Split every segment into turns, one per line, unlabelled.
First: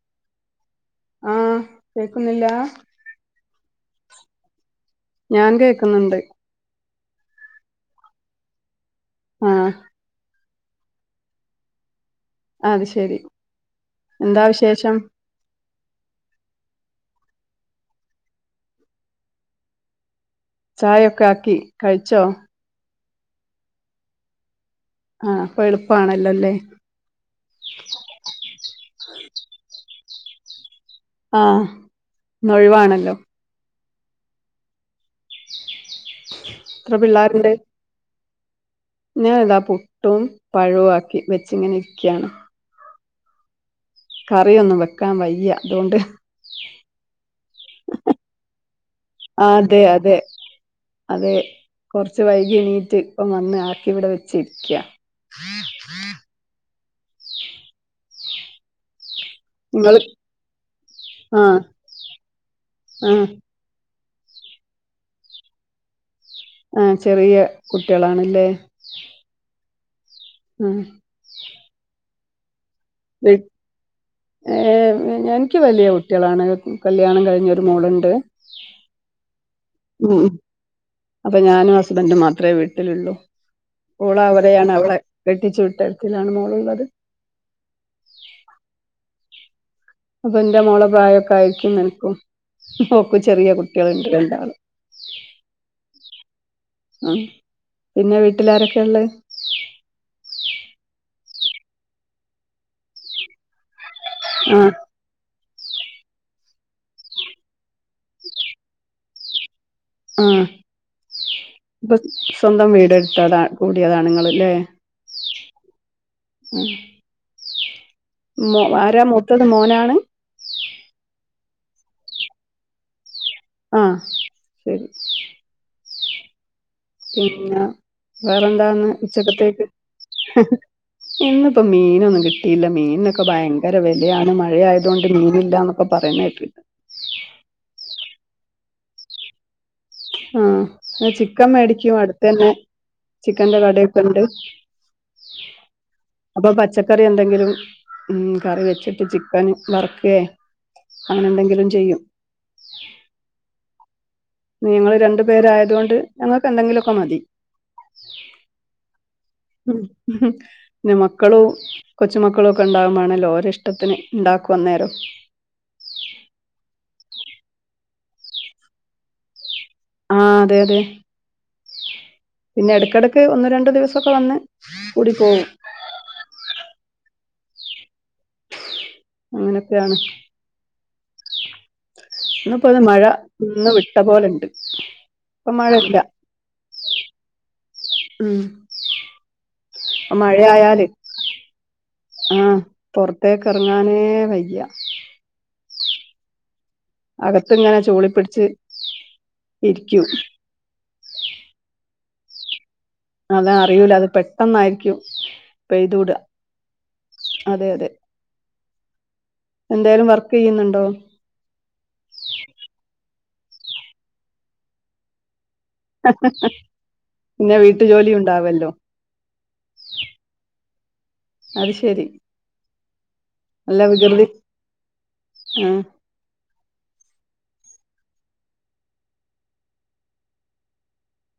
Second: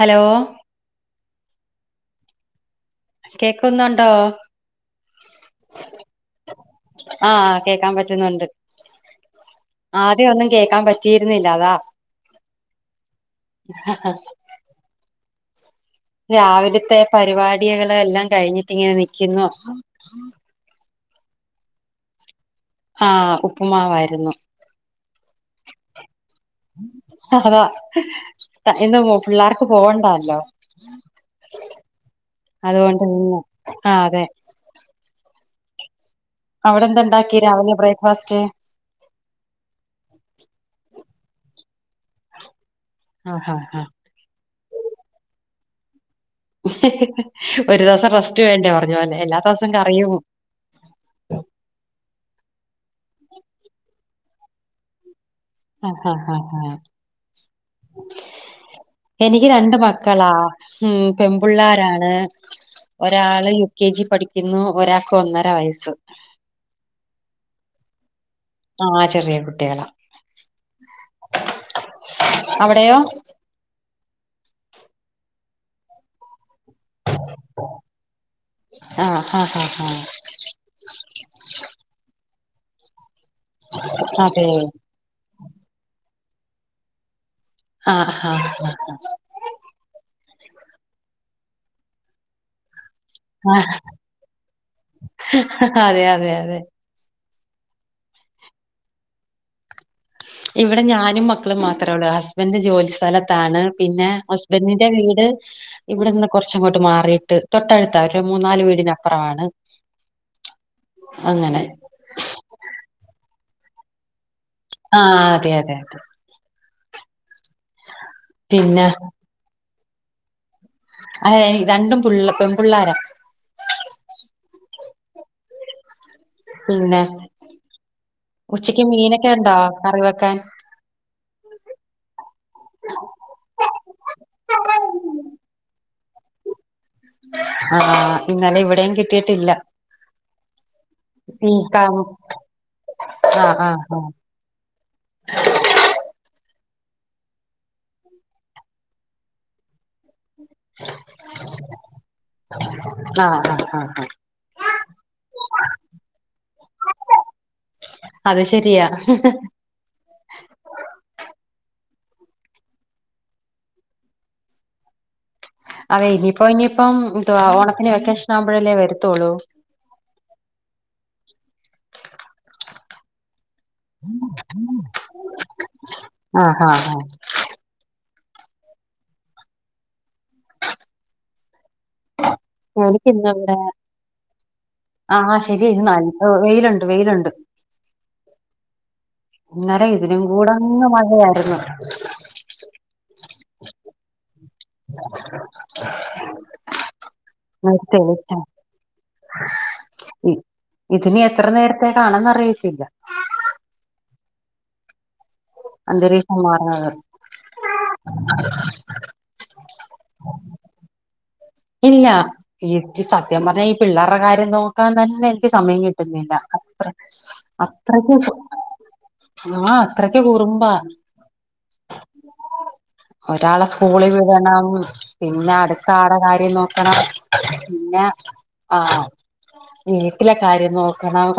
Hello
ആഹ് കേക്കുന്നില്ലാ
കേക്കുന്നുണ്ടോ
ഞാൻ കേക്കുന്നുണ്ട്
ആഹ് കേക്കാം പറ്റുന്നുണ്ട്
ആഹ്
ആദ്യം ഒന്നും കേക്കാം പ റ്റീര്ന്നില്ല അതാ
അത് ശെരി എന്താ വിശേഷം
രാവിലെത്തെ പരിപാടികള് എല്ലാം കഴിഞ്ഞിട്ടിങ്ങെനെ നിക്കുന്നു
ചായൊക്കെ ആക്കി കഴിച്ചോ
ആഹ് ഉപ്പുമാവായിര്ന്നു
ആഹ് അപ്പൊ എള്പ്പാണല്ലാെല്ലേ
അതാ ഇന്ന് പിള്ളാർക്ക് പോവണ്ടാല്ലോ
ആഹ്
അതുകൊണ്ട്
ഇന്നൊഴിവാണല്ലോ
ഇന്ന് ആഹ് അതെ
എത്ര
അവടെന്താ ണ്ടാക്ക്യേ രാവ്‌ലെ ബ്രേക്ക് ഫാസ്റ്റ്
ഞാനിതാ പുട്ടും പഴവും ആക്കി വെച്ചിങ്ങെനെ ഇരിക്ക്യാണ്
ആഹ് ഹാ ഹാ
കറിയൊന്നും വെക്കാം വയ്യാ അതുകൊണ്ട്
ഒരു ദിവസം റെസ്റ്റ് വേണ്ടേ പറഞ്ഞ പോലെ എല്ലാ ദിവസം കറിയും
അതേ കുറച്ച് വൈകി എണീറ്റ് ഇപ്പ വന്ന് ആക്കി ഇവിടെ വെച്ചിരിക്ക-
ആഹ് ആഹ് ആഹ് ആഹ് എനിക്ക് രണ്ട്
നിങ്ങള്
മക്കളാ ഉം
ആഹ്
പെമ്പുള്ളാരാണ്
ആഹ്
ഒരാള് കെ ജി പഠിക്കുന്നു ഒരാക്ക് ഒന്നര വയസ്സ്.
ആഹ് ചെറിയ കുട്ടികളാണല്ലേ-
ആഹ് ചെറിയ കുട്ടികളാ.
മ്.
അവിടെയോ?
വെ ആഹ് എനിക്ക് വലിയ കുട്ടികളാണ് കല്യാണം കഴിഞ്ഞൊരു മോളുണ്ട്.
ആഹ് ആഹ് ആഹ് ആഹ്
ഉം അപ്പൊ ഞാനും ഹസ്ബൻ്റും മാത്രേ വീട്ടിലുള്ളൂ ഓള്
അതെ
അവിടെയാണ് അവളെ കെട്ടിച്ചു വിട്ടേത്തിനാണ് മോളുള്ളത്.
ആഹ് ആഹ്
അപ്പൊ എന്റെ മോള പ്രായൊക്കെ ആയിരിക്കും നിനക്കും ഓക്കും ചെറിയ
ആ
കുട്ടികളുണ്ട് രണ്ടാള്
അതെ അതെ അതെ
ഉം പിന്നെ വീട്ടിലാരൊക്കെയാള്ള?
ഇവിടെ ഞാനും മക്കളും മാത്രമേ ഉള്ളൂ ഹസ്ബൻ്റ് ജോലി സ്ഥലത്താണ് പിന്നെ
ആഹ്
ഹസ്ബൻഡിന്റെ വീട്- ഇവിടെന്ന് കുറച്ചങ്ങോട്ട് മാറിയിട്ട് തൊട്ടടുത്ത അവര്ടെ മൂന്നാല് വീടിനപ്പുറമാണ്.
ആഹ്
അങ്ങനെ
അപ്പൊ സ്വന്തം വീടെടുത്തതാ കൂടിയതാണിങ്ങളില്ലേ?
ആഹ് അതെ അതെ അതെ
ഉം. മ്
പിന്നെ
ആരാ മൂത്തത് മോനാണ്?
ഏയ് രണ്ടും പു പെൺപുള്ളാരാ
ആഹ് ശരി.
പിന്നെ
പിന്നെ
ഉച്ചക്ക്
വേറെന്താന്ന്
മീനൊക്കെ ഉണ്ടോ
ഉച്ചക്കത്തേക്ക്?
കറി വെക്കാൻ
ഇന്നിപ്പോ മീനൊന്നും കിട്ടിയില്ല മീനൊക്കെ ഭയങ്കര വിലയാണ് മഴയാതൊണ്ട് മീനില്ലാന്ന് പ്പ പറയിന്ന കേട്ട്-
ആഹ് ഇന്നലെ ഇവിടെയും കിട്ടിയിട്ടില്ല.
ആഹ് ചിക്കൻ
ഉം
മേടിക്കും അടുത്തന്നെ
ആഹ്
ചിക്കന്റെ
ആഹ്
കടേക്കെണ്ട്.
ആഹ്
അപ്പൊ പച്ചക്കറി എന്തെങ്കിലും ഉം കറിവെച്ചിട്ട് ചിക്കൻ വറ വേ അങ്ങനെന്തെങ്കിലും ചെയ്യും.
ആഹ് ആഹ് ആഹ് ആഹ്
നിങ്ങൾ രണ്ടു പേരായതുകൊണ്ട് ഞങ്ങൾക്ക് എന്തെങ്കിലോക്കെ മതി.
അത് ശരിയാ.
[unintelligible] ന്നെ മക്കളും കൊച്ചുമക്കളോക്കെ ണ്ടാകുമ്പണേല്ലോ ഓരെ ഷ്ടത്തിന് ണ്ടാക്കും അന്നേരം.
അതെ ഇനിയിപ്പം ഇനിയിപ്പം എന്തുവ ഓണത്തിന് വെക്കേഷനാവുമ്പോഴല്ലേ വരത്തോള്ളൂ?
ആഹ് അതെ അതെ. പിന്നെ എടക്കടക്ക് ഒന്ന് രണ്ട് ദിവസൊക്കെ വന്ന് കൂടി പോവും.
ആഹ് ആഹ് ആഹ്
അങ്ങനൊക്കെയാണ്. പ്പത്
ആഹ്
മഴ
എനിക്കിന്ന് ഇവിടെ
ഇന്ന് വിട്ട പോലെണ്ട്-
ആഹ് ശരി
മഴയില്ല
നല്ല വെയില്ണ്ട് വെയില്ണ്ട്
ഉം.
ഇന്നേലെ ഇത്
ഇപ്പ
ലും
മഴയായാല്
കൂടെങ്ങ് മഴയായിരുന്നു.
ആഹ് പൊറ്ത്തേക്കെറ്ങ്ങാനേ വയ്യ- അകത്ത്
[unintelligible]
ഇങ്ങനെ ചൂളിപ്പിടിച്ച് ഇരിക്കും
[unintelligible] ഇതിനി എത്ര നേരത്തെക്കാണെന്ന് അറിയിച്ചില്ല
അതാ അറിയൂല അത് പെട്ടെന്നായിരിക്കും പെയ്തൂടാ
അന്തലീകുമാറാകാ
അതെ എന്തെലും വർക്കെയ്യുന്നുണ്ടോ
ഇല്ല ഇൻക് സത്യം പറഞ്ഞാ ഈ പിള്ളാറ്ടെ കാര്യം നോക്കാൻ തന്നെ ക്ക് സമയം കിട്ടുന്നില്ല അത്ര
പിന്നെ വീട്ടു ജോലി
അത്രക്ക്
ഉണ്ടാവല്ലോ
ആഹ് അത്രക്ക് കുറുമ്പാ
അത് ശരി
ഒരാളെ
നല്ല
സ്കൂളിൽ
വികൃതി
വിടണം പിന്നെ
ആഹ്
അട്ത്ത ആളെ ര്യം നോക്കണം പിന്നെ ആഹ് വീട്ടിലെ കാര്യം നോക്കണം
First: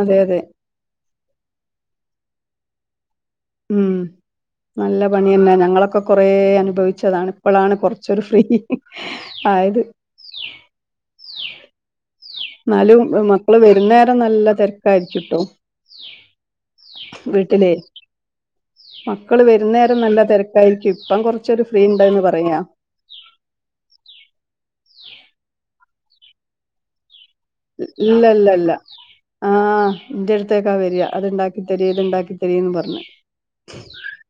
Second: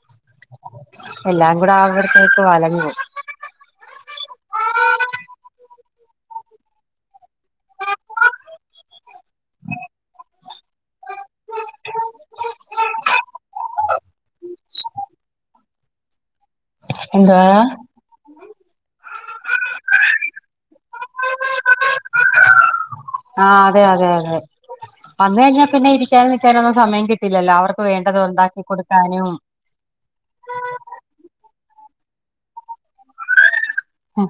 അതെ അതെ
എല്ലാം കൂടെ ആവുമ്പോത്തിന് കൊലങ്ങും
ഉം നല്ല പണിയെന്നെ ഞങ്ങളൊക്കെ കൊറെ അനുഭവിച്ചതാണ് ഇപ്പളാണ് കൊറ്ച്ചൊരു ഫ്രീ ആയത് ന്നാലും മക്കള് വരുന്നേരം നല്ല തെര്ക്കായിരിക്കുട്ടോ
എന്തുവാ
വീട്ട്ലെ മക്കള് വരുന്നേരം നല്ല തെര്ക്കായിരിക്കും ഇപ്പം കൊറ്ച്ചൊരു ഫ്രീ ണ്ടന്ന് പറയാ
ആഹ് അതെ അതെ അതെ വന്ന് കഴിഞ്ഞാ പിന്നെ ഇരിക്കാനും നിക്കാനൊന്നും സമയം കിട്ടില്ലല്ലോ അവർക്ക് വേണ്ടത്
ഇല്ല ഇല്ല
ഉണ്ടാക്കി
ഇല്ല
കൊടുക്കാനും
ആഹ് ന്റെ എട്ത്തേക്കാ വെരാ അത്ണ്ടാക്കി തെരീ ഇത്ണ്ടാക്കി തെരീന്ന് പറ്ഞ്
ഉം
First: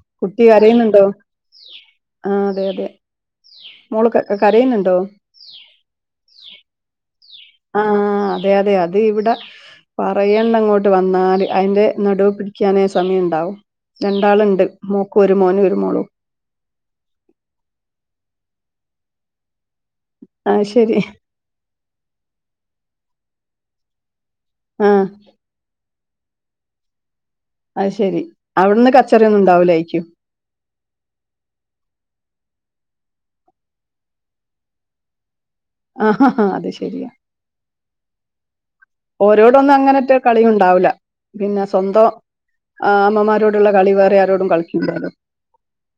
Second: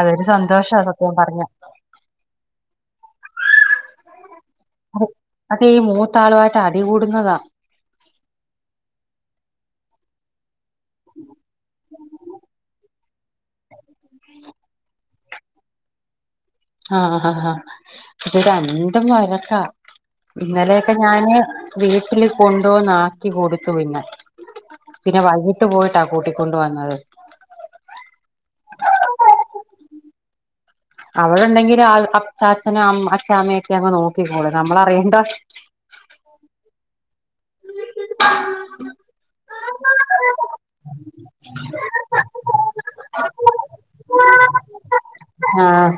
അതൊരു
കുട്ടി
സന്തോഷാണ്
കരയുന്നുണ്ടോ
പ്പം പറയാ
ആഹ് അതെ അതെ മോള് ക കരയ്ന്ന്ണ്ടോ
അതെ ഈ മൂത്താളുവായിട്ട് അടികൂടുന്നതാ
ആഹ് അതെ അതെ അത് ഇവിടെ പറയണ്ടങ്ങോട്ട് ട്ട് വന്നാല് അയ്ന്റെ നടൂ പിടിക്കാനെ- സമയം ണ്ടാവും രണ്ടാള്ണ്ട് മോക്ക് ഒരു മോന് ഒരു മോളും
ആഹ് ആഹ് ആഹ് ഇത് രണ്ടും വഴക്കാ
അത്
ഇന്നലെയൊക്കെ
ശരി
ഞാന് വീട്ടില് കൊണ്ടുവന്നാക്കി കൊടുത്തു പിന്നെ
ആഹ്
പിന്നെ വൈ കീട്ട് പോയിട്ടാ കൂട്ടിക്കൊണ്ട് വന്നത്
അഹ് ശെരി അവിട്ന്ന് കച്ചറയൊന്നും ണ്ടാവുലെയ്ക്കും
അവടെണ്ടെങ്കില് ആ അച്ചാഛനും അമ്മ് അച്ചാമ്മയൊക്കെന്ന് നോക്കിക്കോളും നമ്മളറിയെണ്ട
ആഹ് ഹ ഹാ അത് ശെരിയാ
[inaudible]
ഓരോടൊന്നും അങ്ങനറ്റെ കളിയുണ്ടാവൂല്ല പിന്നെ സ്വന്തം ആഹ് അമ്മമാരോടുള്ളകളിവേറെ യാരോടും കളിക്കൂലാലോ
ആഹ്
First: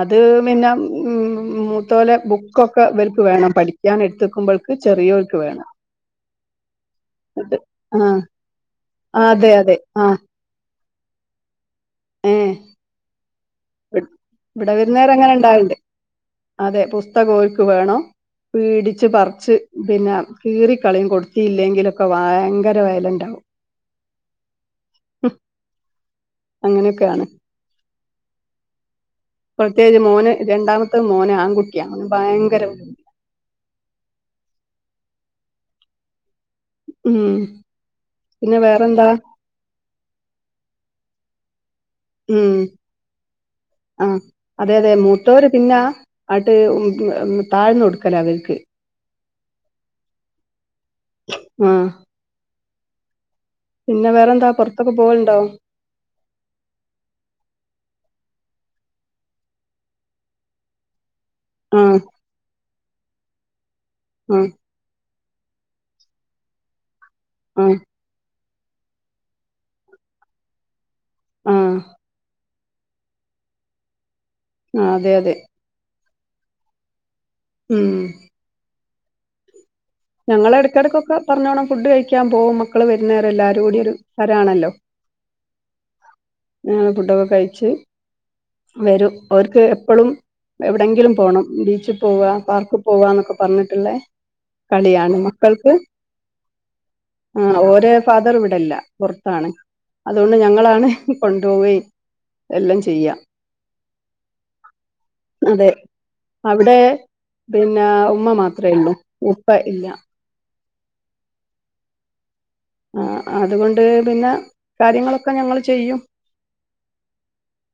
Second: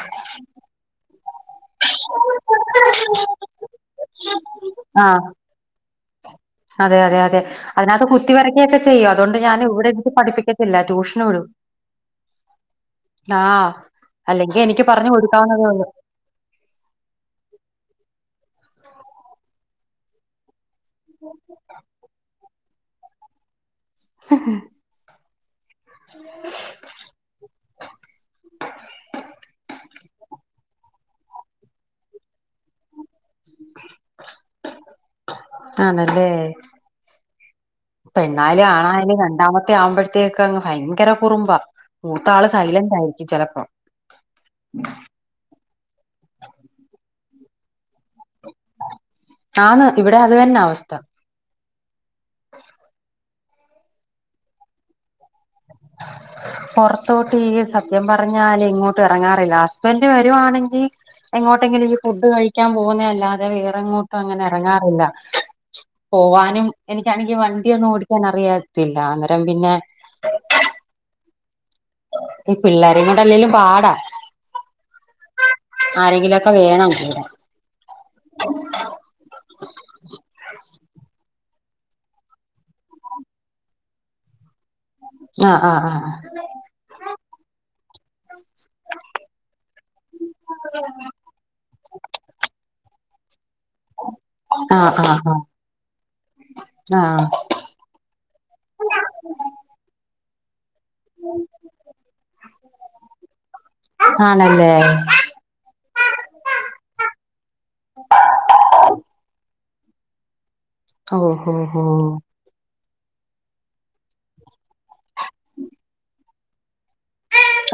അത് പിന്നെ ഉം മു തോലെ ബുക്കൊക്കെ ഇവൽക്ക് വേണം പഠിക്കാൻ എടുത്തക്കുമ്പൾക്ക്
ആഹ്
ചെറിയോൽക്ക് വേണം
അതെ അതെ അതെ
ഇത്
അതിനകത്ത്
ആഹ്
കുത്തി വരയ്ക്കൊക്കെ ചെയ്യും അതോണ്ട്
അതെ
ഞാൻ
അതെ
ഇവിടിര്ത്തി
ആഹ്
പഠിപ്പിക്ക ല്ല ട്യൂഷന് വ്ടും
ഏഹ്
ആഹ് അല്ലെങ്കി
ഇവിടെ
എനിക്ക് പറഞ്ഞ്
വിരുന്നേരം അങ്ങനെ ഇണ്ടാവൽണ്ട്
കൊടുക്കാവുന്നതേള്ളൂ
അതെ പുസ്തകം ഓൽക്ക് വേണം പീടിച്ച് പറ്ച്ച് പിന്നെ കീറി കളീം കൊടുത്തിയില്ലെങ്കിലൊക്കെ വയങ്കര വയലൻ്റാവും
[inaudible] [inaudible]
അങ്ങനൊക്കെയാണ്. [unintelligible] മോന് രണ്ടാമത്തെ മോന് ആൺകുട്ടിയാ ഭയങ്കര
ആണല്ലേ
ഉം പിന്നെ
പെണ്ണായാലും
വേറെന്താ
ആണായാലും രണ്ടാമത്തെ ആവുമ്പോഴ് ക്കെക്കങ് ഭയങ്കര കുറുമ്പാ മൂത്താള്
ഉം
സൈലന്റായിരിക്കും ചെലപ്പോ
ത്തോല് പിന്നാ ആട്ട് ഉം ഉം ഉം താഴ്ന്ന് കൊടുക്കലാവര്ക്ക്
ആന്ന് ഇവിടെ അതന്നെവസ്ഥ
ഉം പിന്നെ വേറെന്താ പോറത്തൊക്കെ പോവല്ണ്ടോ
[inaudible] പൊറത്തോട്ടീ സത്യം പറഞ്ഞാലെങ്ങോട്ടെറങ്ങാറില്ല ഹസ്ബൻഡ് വരുആണെങ്കി എങ്ങോട്ടെങ്കിലും ഈ
ആഹ്
ഫുഡ് കഴിക്കാൻ പോകുന്നേയല്ലാതെ വേറെങ്ങോട്ടും
ആഹ്
അങ്ങനെറങ്ങാറില്ല. പോവാനും എനിക്കാണെങ്കി
ആഹ്
വണ്ടിയൊന്നും ഓടിക്കാൻ അറിയാത്തില്ല അന്നേരം പിന്നെ
ആഹ്
ഈ പിള്ളേരെകൊണ്ടല്ലേലും പാടാ
അതെയതെ
ആരെങ്കിലൊക്കെ വേണം കൂടെ
ഉം ഞങ്ങളെടക്കെടക്കൊക്കെ പറഞ്ഞോണം ഫുഡ് കഴിക്കാൻ പോവും മക്കൾ വരുന്നേരല്ലാരും കൂടി ഒരു ഹരാണല്ലോ
ആഹ് ആഹ് ആഹ്
ഞങ്ങൾ ഫുഡൊക്കെ കഴിച്ച് വരും അവർക്ക് എപ്പളും എവടെങ്കിലും പോണം ബീച്ചി പോവാ പാർക്ക് പോവാന്നൊക്കെ പർഞ്ഞിട്ട്ള്ളെ
ആഹ് ആഹ്
കളിയാണ്
ആഹ്
മക്കൾക്ക്
ആഹ് ആഹ്
ആ ഓര് ഫാദർ ഇവിടെല്ല പൊർത്താണ് അതോണ്ട് ഞങ്ങളാണ് കൊണ്ടോവെയ് എല്ലം ചെയ്യ
ആണല്ലേ
അതെ അവിടെ പിന്നെ ഉമ്മ മാത്രേള്ളൂ ഉപ്പ ഇല്ല.
ഓ ഹോ ഹോ
ആ അതുകൊണ്ട് പിന്നെ കാര്യങ്ങളൊക്കെ ഞങ്ങള് ചെയ്യും.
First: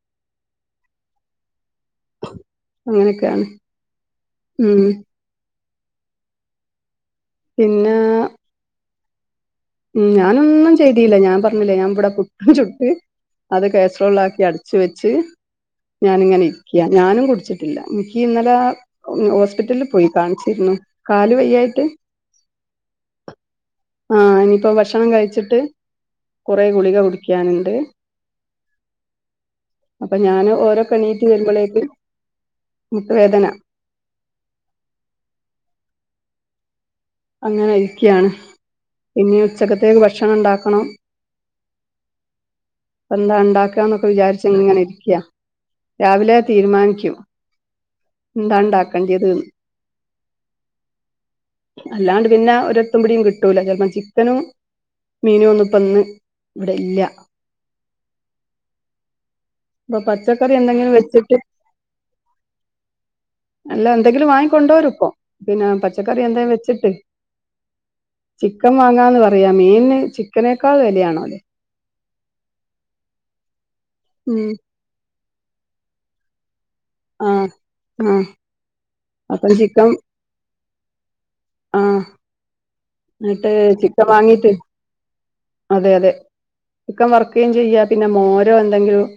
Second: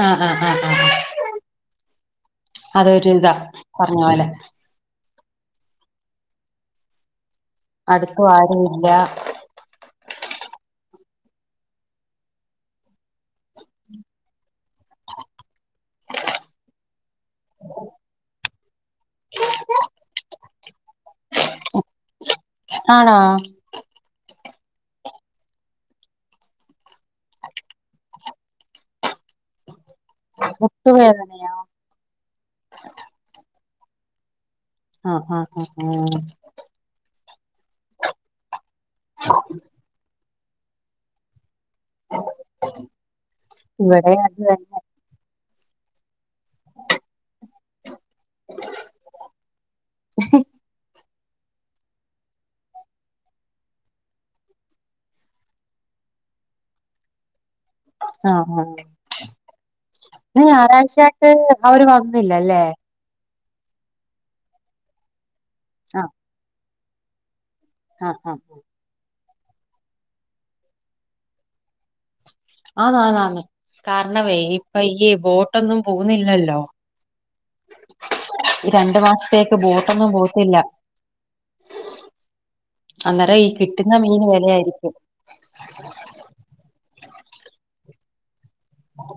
ആഹ് ആഹ് ആഹ് ആ അതൊരിതാ
അങ്ങനെയൊക്കെയാണ്
പറഞ്ഞ പോലെ
ഉം പിന്നെ
അട്ക്ക് വാരിയില്ല
ഉം ഞാനൊന്നും ചെയ്തീല്ല ഞാൻ പർഞ്ഞിലെ ഞാൻവട പുട്ട് ചുട്ട് അത് കേസ്രോളിലാക്കി അടച്ച് വെച്ച് ഞാനിങ്ങനെ ഇരിക്കൃ ഞാനും കു ചിട്ടില്ല എനിക്കിന്നലെ ഉം ഹോസ്പിറ്റൽല് പോയി കാണിച്ചിരുന്നു കാല് വെയ്യായിറ്റ്
ആണോ
ആഹ് ഇനിപ്പോ ഭക്ഷണം കഴിച്ചിട്ട് കൊറേ ഗുളിക കുടിക്കാണ്ട് അപ്പൊ ഞാന് ഓരോക്കെണീറ്റ്
മുട്ടുവേദനയോ
വരുമ്പളേക്കും മുട്ട് വേദന
ആഹ് ആഹ് ആഹ്
അങ്ങനെ ഇരിക്ക്യാണ് പിന്നെ ഉച്ചക്കത്തേക്ക് ഭക്ഷണം ണ്ടാക്കണം
[inaudible]
പ്പ ന്താ ണ്ടാക്കാന്നൊക്കെ
ഇവിടെ അത് തന്നെ
വിചാരിചിങ്ങനെ ഇരിക്ക രാവിലെ തീര്മാൻക്കും ന്താണ്ടാക്കണ്ടിയത് ന്ന് അല്ലാണ്ട് പിന്നെ ഒരെത്തുംപിടിയും കിട്ടൂല ചെൽപ്പം ചിക്കനും മീനു ഒന്നുപ്പന്ന് ഇവിടെ ല്ല്യ
ആഹ് ആഹ്
ഇപ്പൊ
ഇന്ന്
പച്ചക്കറി എന്തെങ്കിലും
ഞായറാഴ്ചായിട്ട്
വെച്ചിട്ട്
അവര് വന്നില്ല ല്ലേ
അല്ല എന്തെങ്കിലും വാങ്ങിക്കൊണ്ടോരും പ്പൊ പിന്നെ
ആഹ്
പച്ചക്കറി എന്ധെ വെച്ചിട്ട്
ആഹ് ആഹ്
ചിക്കൻ വാങ്ങാന്ന് പറയാ മീൻന് ചിക്കനേക്കാൾ വിലയാണോ ലൊ
[unintelligible] കാരണവേ ഇപ്പൊ ഈ ബോട്ടൊന്നും പോവുന്നില്ലല്ലോ
ആഹ് ആഹ്
ഈ രണ്ടു
അപ്പം
മാസത്തേക്ക്
ചിക്കൻ
ബോട്ടൊന്നും പോവത്തില്ല
ആഹ്
അന്നേരം ഈ
ന്നട്ട്
കിട്ടുന്ന
ചിക്കൻ
മീന്
വാങ്ങീട്ട്
വിലയായിരിക്കും
അതെ അതെ ചിക്കൻ വർക്കേം ചെയ്യാ പിന്നെ മോരോ എന്തെങ്കിലും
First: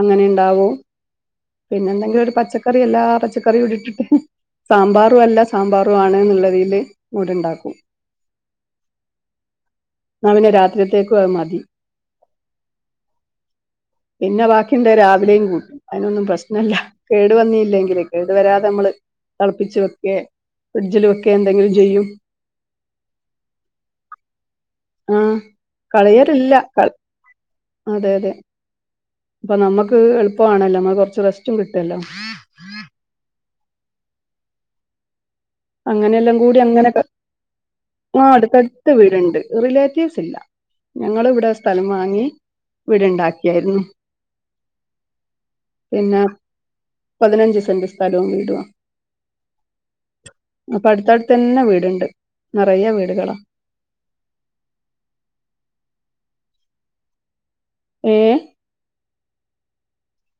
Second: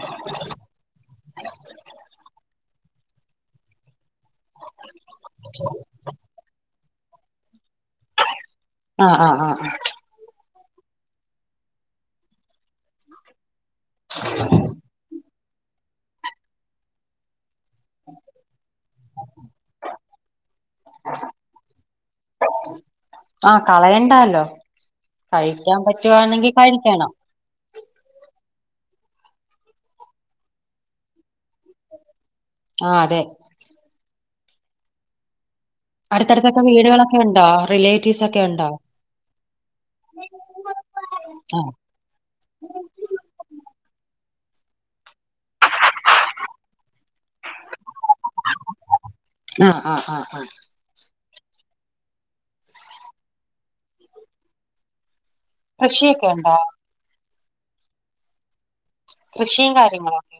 അങ്ങനെ ഇണ്ടാവൂ പിന്നെന്തെങ്കിലും ഒരു പച്ചക്ക പച്ചക്കറി എല്ലാ പച്ചക്കറിയുട്ടിട്ട് സാമ്പാറും അല്ല സാമ്പാറും ആണ് എന്നുള്ളതീല് മോര് ണ്ടാക്കും
ആഹ് ആഹ് ആഹ്
ന്നാ പിന്നെ രാത്രിത്തേക്കും അഹ് മതി
[inaudible]
പിന്നെ ബാക്കിണ്ട രാവിലെയും കൂട്ടു അയ്നൊന്നും പ്രശ്നല്ല. കേടു വന്നില്ലെങ്കില് കേടു വരാതെ മ്മള് തള്പ്പിച്ച് വെക്കെ ഫ്രിഡ്ജില് വെക്കെ എന്തെങ്കിലും ചെയ്യും.
ആഹ് കളയണ്ടാല്ലോ
ആഹ്
കഴിക്കാൻ പറ്റുവാണെങ്കിൽ
കളയലില്ല
കഴിക്കണം
അതെ തെ തെ അപ്പൊ നമ്മക്ക് എളുപ്പാമാണല്ലോ ന്നാ കൊർച്ച് റസ്റ്റും കിട്ടുല്ലോ
ആഹ് അതെ
അങ്ങനെയെല്ലാം കൂടി
അടുത്തടുത്തൊക്കെ
അങ്ങനെ പ
വീടുകളൊക്കെ ഉണ്ടോ റിലേറ്റീവ്സ്
ആഹ്
ഒക്കെ ഉണ്ടോ
അട്ത്തട്ത്ത് വീട്ണ്ട് റിലേറ്റീവ്സ് ഇല്ല ഞങ്ങള് ഇവടെ
ആഹ്
സ്ഥലം വാങ്ങി വീട് ണ്ടാക്കിയേർന്നു. പിന്നെ പതിനഞ്ച് സെന്റ് സ്ഥലവും വീടുവാ
ആഹ് ആഹ് ആഹ് ആഹ്
അപ്പൊ അട്ത്തട്ത്തന്നെ വീട്ണ്ട് നിറയെ വീടുകളാ
കൃഷിയൊക്കെണ്ടോ?
ഏഹ്
കൃഷിയും കാര്യങ്ങളൊക്കെ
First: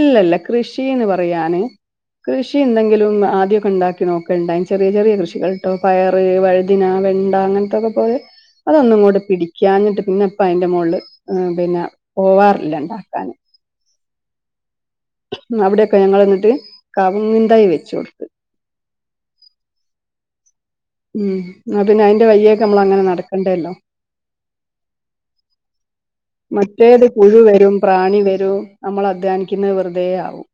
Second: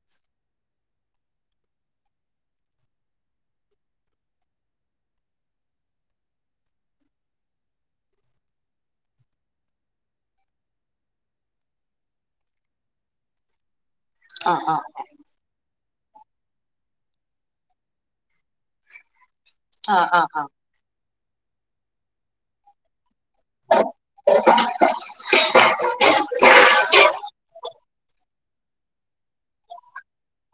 ഇല്ലല്ല കൃഷിന്ന് പറയാന് കൃഷി ന്തെങ്കിലും ആദ്യക്കെ ണ്ടാക്കി നോക്കൽണ്ടായ ചെറിയ ചെറിയ കൃഷികൾട്ടോ പയറ് വഴു തിന വെണ്ട അങ്ങനത്തൊക്കെ പോലെ അതൊന്നുംങ്ങോട്ട് പിടിക്കാഞ്ഞിട്ട് പിന്നെ ഇപ്പ അയ്ന്റെ മോള്ല് മ് പിന്നെ പോവാറില്ല ഇണ്ടാക്കാന്.
ആഹ് ആഹ്
അവിടെക്കെ ഞങ്ങള്ന്നട്ട് കവുങ്ങിന്തയ് വെച്ചോട്ത്ത്.
ആഹ് ആഹ് ആഹ്
ഉം ന്നാ പിന്നെ അയ്ന്റെ വയ്യേക്കെ നമ്മളങ്ങനെ നട് കണ്ടല്ലോ മറ്റേല് പുഴു വരും. പ്രാണി വരും നമ്മൾ അധ്വാ നിക്കുന്നത് വെറുതെ ആവും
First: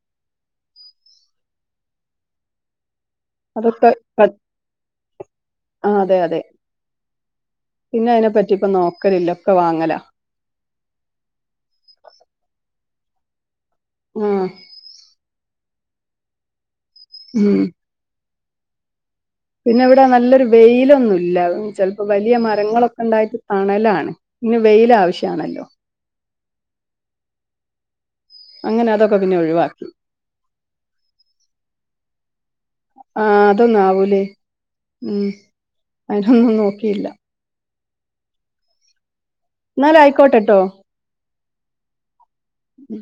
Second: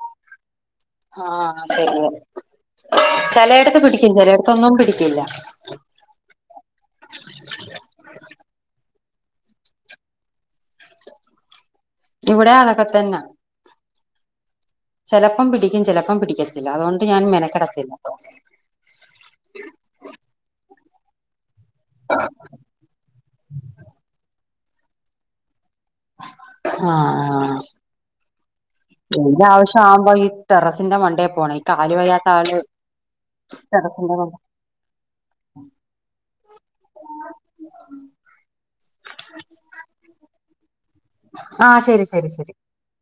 ആഹ് ശരിയ ചലേട്ത്ത് പിടിക്കും ചലേട്ത്തൊന്നും പിടിക്കൂല്ല
ആഹ് അതെ അതെ പിന്നെ അതിനെ പറ്റിപ്പ നോക്കലില്ല ഒക്കെ വാങ്ങല
ഇവടെ അതൊക്കെ തന്നാ
ഏഹ്
ചെലലപ്പം പിടിക്കും ചെലപ്പം പിടിക്കത്തില്ല അതോണ്ട് ഞാന്
ഉം
മെനക്കടത്തില്ല.
പിന്നെ ഇവടെ നല്ലൊരു വെയിലൊന്നുല്ല ചെൽപ്പോ വലിയ മരങ്ങളൊക്കെ ഇണ്ടായിട്ട് തണലാണ് ഇന്ന് വെയിലാവശ്യാണല്ലോ
ആഹ് ആഹ്
അങ്ങനെ അതൊക്കെ പിന്നെ
വെയില്
ഒഴിവാക്കി
ആവശ്യാക്കുമ്പോ ഈ ടെറസിന്റെ മണ്ടേൽപോണം ഈ കാല് വയ്യാത്ത ആള്
ആഹ്
ടെറസിന്റെ
അതൊന്നാവൂലേ
മ
ഉം അതിനൊന്നും നോക്കിയില്ല എന്നാലയിക്കോട്ടെട്ടോ
ആഹ് ശരി ശരി ശരി
ഉം